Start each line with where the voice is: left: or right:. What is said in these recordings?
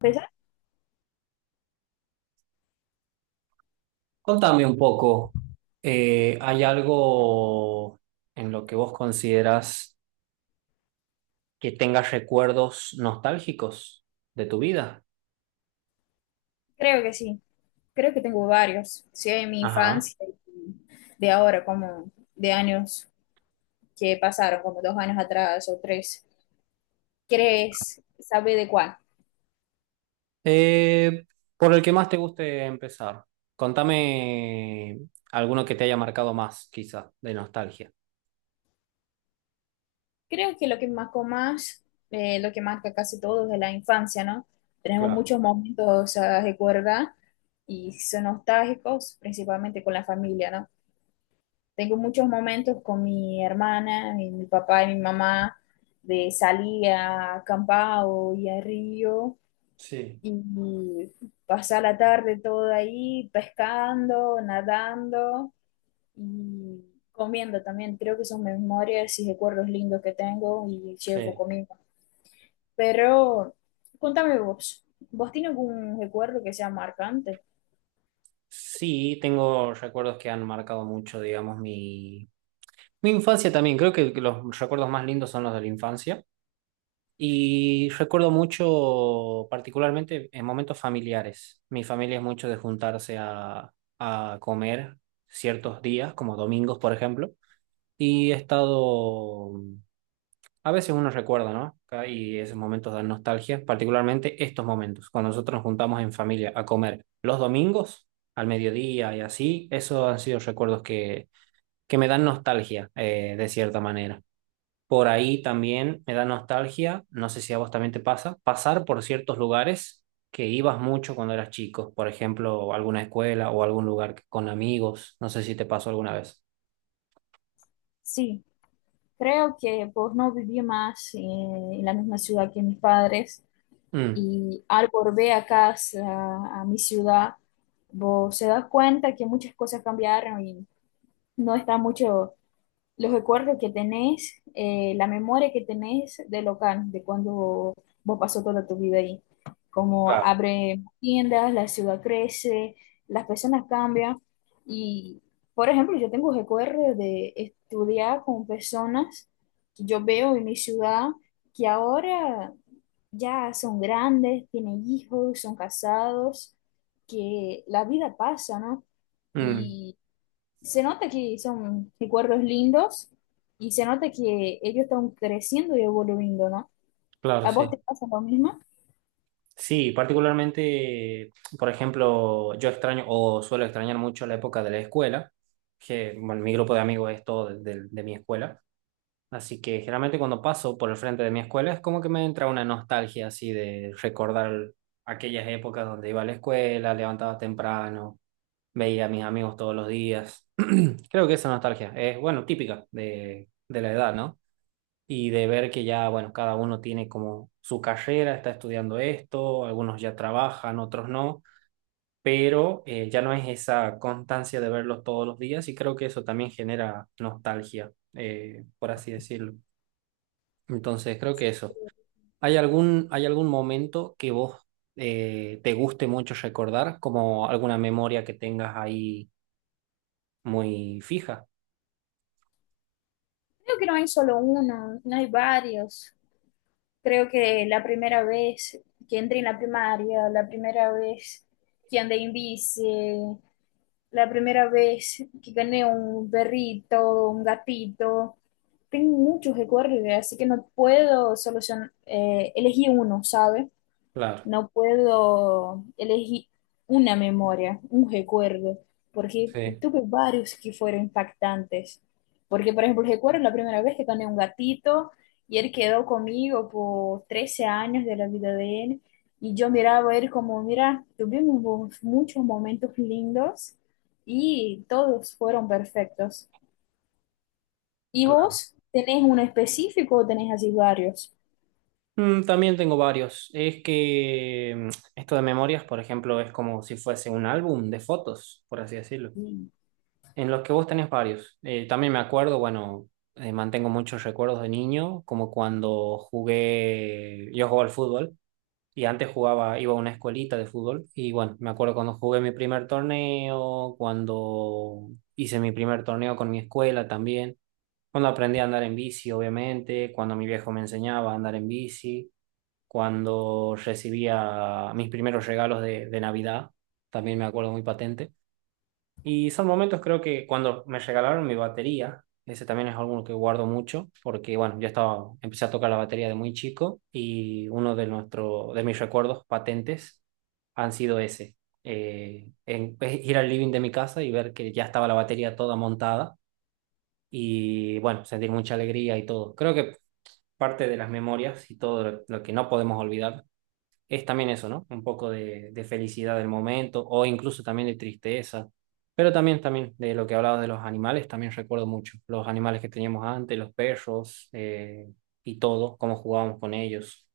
left: ¿Pesas?
right: Contame un poco, ¿hay algo en lo que vos consideras que tengas recuerdos nostálgicos de tu vida?
left: Creo que sí. Creo que tengo varios. Sí, de mi
right: Ajá.
left: infancia y de ahora, como de años que pasaron, como 2 años atrás o 3. ¿Crees sabe de cuál?
right: Eh, por el que más te guste empezar. Contame alguno que te haya marcado más, quizá, de nostalgia.
left: Creo que lo que marcó más, lo que marca casi todo de la infancia, ¿no? Tenemos
right: Claro,
left: muchos momentos a recordar y son nostálgicos, principalmente con la familia, ¿no? Tengo muchos momentos con mi hermana, y mi papá y mi mamá, de salir a acampar o ir al río
right: sí,
left: y pasar la tarde todo ahí pescando, nadando y comiendo también. Creo que son memorias y recuerdos lindos que tengo y llevo
right: sí.
left: conmigo. Pero contame vos, ¿vos tienes algún recuerdo que sea marcante?
right: Sí, tengo recuerdos que han marcado mucho, digamos, mi infancia también. Creo que los recuerdos más lindos son los de la infancia. Y recuerdo mucho, particularmente en momentos familiares. Mi familia es mucho de juntarse a comer ciertos días, como domingos, por ejemplo. Y he estado, a veces uno recuerda, ¿no? Acá. Y esos momentos de nostalgia, particularmente estos momentos, cuando nosotros nos juntamos en familia a comer los domingos, al mediodía y así, esos han sido recuerdos que me dan nostalgia, de cierta manera. Por ahí también me da nostalgia, no sé si a vos también te pasa, pasar por ciertos lugares que ibas mucho cuando eras chico, por ejemplo, alguna escuela o algún con amigos, no sé si te pasó alguna vez.
left: Sí, creo que pues no viví más en la misma ciudad que mis padres
right: Mm.
left: y al volver a casa, a mi ciudad, vos se das cuenta que muchas cosas cambiaron y no está mucho los recuerdos que tenés, la memoria que tenés de local, de cuando vos pasó toda tu vida ahí. Como
right: Claro.
left: abre tiendas, la ciudad crece, las personas cambian. Y, por ejemplo, yo tengo recuerdos de estudiar con personas que yo veo en mi ciudad que ahora ya son grandes, tienen hijos, son casados, que la vida pasa, ¿no?
right: Mm,
left: Y se nota que son recuerdos lindos y se nota que ellos están creciendo y evolucionando, ¿no?
right: claro,
left: ¿A vos
right: sí.
left: te pasa lo mismo?
right: Sí, particularmente, por ejemplo, yo extraño o suelo extrañar mucho la época de la escuela, que bueno, mi grupo de amigos es todo de mi escuela. Así que generalmente cuando paso por el frente de mi escuela es como que me entra una nostalgia así de recordar aquellas épocas donde iba a la escuela, levantaba temprano, veía a mis amigos todos los días. Creo que esa nostalgia es, bueno, típica de la edad, ¿no? Y de ver que ya, bueno, cada uno tiene como su carrera, está estudiando esto, algunos ya trabajan, otros no, pero ya no es esa constancia de verlos todos los días y creo que eso también genera nostalgia, por así decirlo. Entonces, creo que eso. ¿Hay algún momento que vos te guste mucho recordar, como alguna memoria que tengas ahí muy fija?
left: Creo que no hay solo uno, no hay varios. Creo que la primera vez que entré en la primaria, la primera vez que andé en bici, la primera vez que gané un perrito, un gatito. Tengo muchos recuerdos, así que no puedo solucionar, elegir uno, ¿sabes?
right: Claro,
left: No puedo elegir una memoria, un recuerdo, porque
right: sí.
left: tuve varios que fueron impactantes. Porque, por ejemplo, recuerdo la primera vez que gané un gatito y él quedó conmigo por 13 años de la vida de él. Y yo miraba a él como, mira, tuvimos muchos momentos lindos y todos fueron perfectos. ¿Y
right: Claro.
left: vos tenés uno específico o tenés así varios?
right: Mm, también tengo varios. Es que mm, esto de memorias, por ejemplo, es como si fuese un álbum de fotos, por así decirlo,
left: Sí,
right: en los que vos tenés varios. También me acuerdo, bueno, mantengo muchos recuerdos de niño, como cuando jugué, yo jugaba al fútbol. Y antes jugaba, iba a una escuelita de fútbol. Y bueno, me acuerdo cuando jugué mi primer torneo, cuando hice mi primer torneo con mi escuela también, cuando aprendí a andar en bici, obviamente, cuando mi viejo me enseñaba a andar en bici, cuando recibía mis primeros regalos de Navidad, también me acuerdo muy patente. Y son momentos, creo que cuando me regalaron mi batería, ese también es algo que guardo mucho, porque bueno, empecé a tocar la batería de muy chico y de mis recuerdos patentes han sido ese. Es ir al living de mi casa y ver que ya estaba la batería toda montada y bueno, sentir mucha alegría y todo. Creo que parte de las memorias y todo lo que no podemos olvidar es también eso, ¿no? Un poco de felicidad del momento o incluso también de tristeza. Pero también, también de lo que hablabas de los animales, también recuerdo mucho los animales que teníamos antes, los perros y todo, cómo jugábamos con ellos.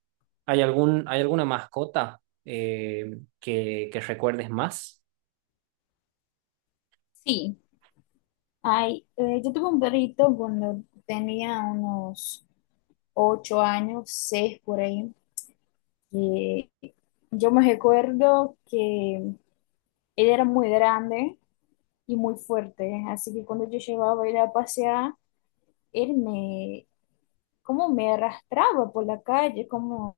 right: ¿Hay alguna mascota que recuerdes más?
left: sí. Ay, yo tuve un perrito cuando tenía unos 8 años, 6 por ahí. Y yo me recuerdo que él era muy grande y muy fuerte, así que cuando yo llevaba a ir a pasear, él me, como me arrastraba por la calle, como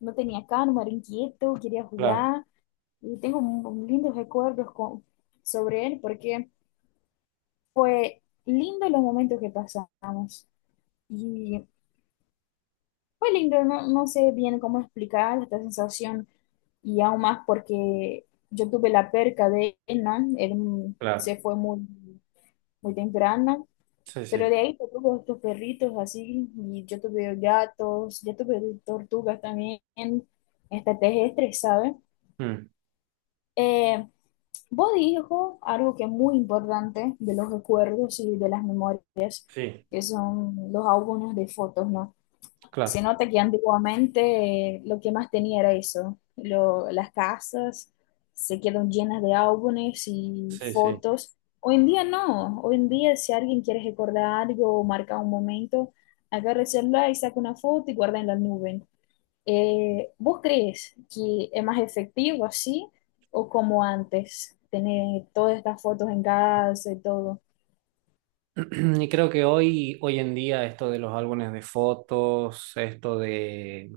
left: no tenía calma, era inquieto, quería
right: Claro,
left: jugar. Y tengo lindos recuerdos sobre él porque fue lindo los momentos que pasamos. Fue lindo, no, no sé bien cómo explicar esta sensación y aún más porque yo tuve la perca de él, ¿no? Él
right: claro.
left: se fue muy, muy temprano,
right: Sí,
left: pero
right: sí.
left: de ahí yo tuve otros perritos así y yo tuve gatos, yo tuve tortugas también, hasta terrestres, ¿sabes?
right: Mm.
left: Eh, vos dijo algo que es muy importante de los recuerdos y de las memorias,
right: Sí,
left: que son los álbumes de fotos, ¿no? Se
right: claro.
left: nota que antiguamente lo que más tenía era eso. Las casas se quedan llenas de álbumes y
right: Sí, sí.
left: fotos. Hoy en día no. Hoy en día si alguien quiere recordar algo o marcar un momento, agarra el celular y saca una foto y guarda en la nube. ¿Vos crees que es más efectivo así o como antes? Tener todas estas fotos en casa y todo.
right: Y creo que hoy, hoy en día esto de los álbumes de fotos, esto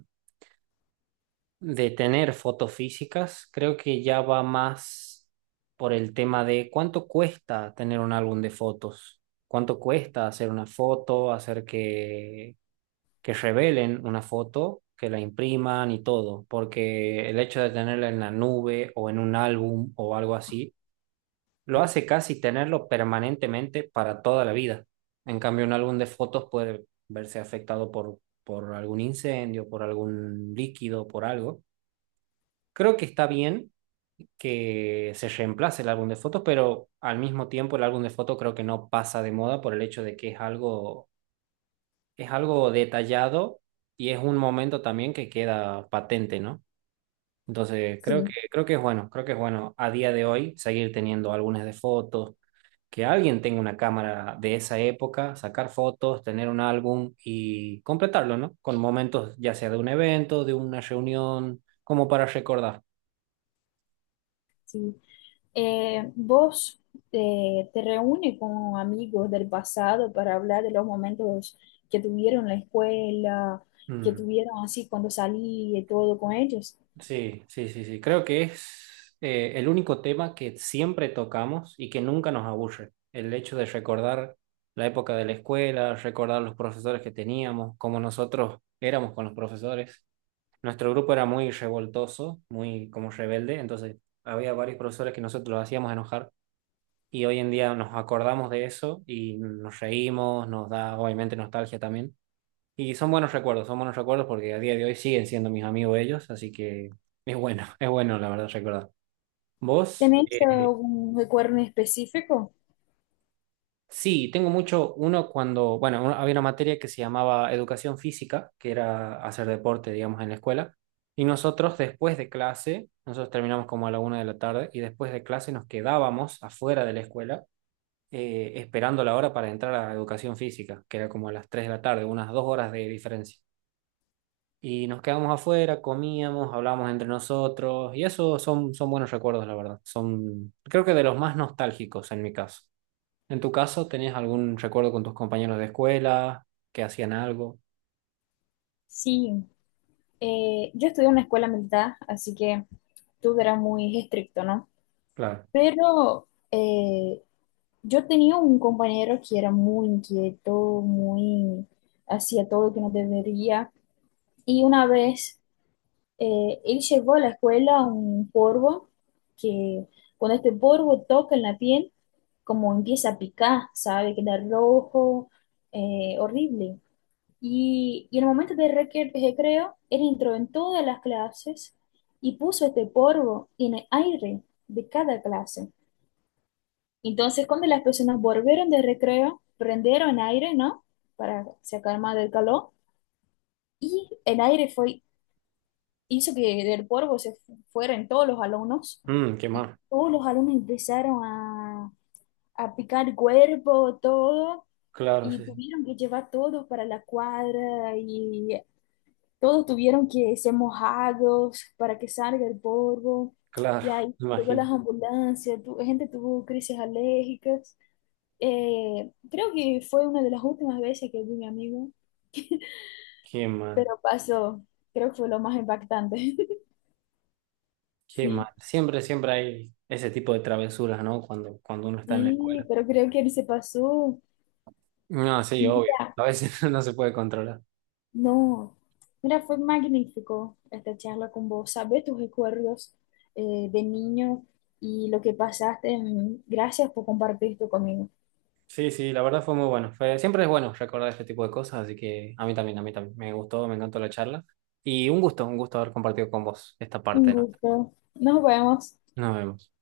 right: de tener fotos físicas, creo que ya va más por el tema de cuánto cuesta tener un álbum de fotos, cuánto cuesta hacer una foto, hacer que revelen una foto, que la impriman y todo, porque el hecho de tenerla en la nube o en un álbum o algo así, lo hace casi tenerlo permanentemente para toda la vida. En cambio, un álbum de fotos puede verse afectado por algún incendio, por algún líquido, por algo. Creo que está bien que se reemplace el álbum de fotos, pero al mismo tiempo el álbum de fotos creo que no pasa de moda por el hecho de que es algo detallado y es un momento también que queda patente, ¿no? Entonces,
left: Sí,
right: creo que es bueno, creo que es bueno a día de hoy seguir teniendo álbumes de fotos, que alguien tenga una cámara de esa época, sacar fotos, tener un álbum y completarlo, ¿no? Con momentos ya sea de un evento, de una reunión, como para recordar.
left: sí. ¿Vos te reúnes con amigos del pasado para hablar de los momentos que tuvieron en la escuela, que
right: Mm.
left: tuvieron así cuando salí y todo con ellos?
right: Sí, sí, sí, sí. Creo que es el único tema que siempre tocamos y que nunca nos aburre. El hecho de recordar la época de la escuela, recordar los profesores que teníamos, cómo nosotros éramos con los profesores. Nuestro grupo era muy revoltoso, muy como rebelde, entonces había varios profesores que nosotros los hacíamos enojar y hoy en día nos acordamos de eso y nos reímos, nos da obviamente nostalgia también y son buenos recuerdos porque a día de hoy siguen siendo mis amigos ellos, así que es bueno, es bueno la verdad recordar. ¿Vos?
left: ¿Tenéis algún recuerdo en específico?
right: Sí, tengo mucho, uno cuando, bueno, había una materia que se llamaba educación física, que era hacer deporte, digamos, en la escuela, y nosotros después de clase, nosotros terminamos como a la 1 de la tarde, y después de clase nos quedábamos afuera de la escuela esperando la hora para entrar a educación física, que era como a las 3 de la tarde, unas 2 horas de diferencia. Y nos quedábamos afuera, comíamos, hablábamos entre nosotros y eso son, son buenos recuerdos, la verdad. Son, creo que de los más nostálgicos en mi caso. En tu caso, ¿tenías algún recuerdo con tus compañeros de escuela que hacían algo?
left: Sí, yo estudié en una escuela militar, así que todo era muy estricto, ¿no?
right: Claro.
left: Pero yo tenía un compañero que era muy inquieto, muy hacía todo que no debería. Y una vez, él llevó a la escuela un polvo que cuando este polvo toca en la piel, como empieza a picar, ¿sabe? Queda rojo, horrible. Y en el momento de recreo, él entró en todas las clases y puso este polvo en el aire de cada clase. Entonces, cuando las personas volvieron de recreo, prendieron aire, ¿no? Para sacar más del calor. Y el aire fue hizo que del polvo se fueran todos los alumnos.
right: Mm, qué
left: Y
right: mal.
left: todos los alumnos empezaron a picar cuerpo, todo,
right: Claro,
left: y
right: sí, sí.
left: tuvieron que llevar todos para la cuadra y todos tuvieron que ser mojados para que salga el polvo.
right: Claro,
left: Y ahí
right: me
left: llegó
right: imagino.
left: las ambulancias, gente tuvo crisis alérgicas. Creo que fue una de las últimas veces que vi a mi amigo,
right: Qué mal,
left: pero pasó, creo que fue lo más impactante.
right: qué mal.
left: Sí.
right: Siempre, siempre hay ese tipo de travesuras, ¿no? Cuando uno está en la
left: Sí,
right: escuela.
left: pero creo que él se pasó.
right: No, sí, obvio.
left: Mira,
right: A veces no se puede controlar.
left: no. Mira, fue magnífico esta charla con vos. Sabés tus recuerdos de niño y lo que pasaste. Gracias por compartir esto conmigo.
right: Sí, sí, la verdad fue muy bueno. Siempre es bueno recordar este tipo de cosas, así que a mí también, a mí también. Me gustó, me encantó la charla. Y un gusto haber compartido con vos esta
left: Un
right: parte, ¿no?
left: gusto. Nos vemos.
right: Nos vemos.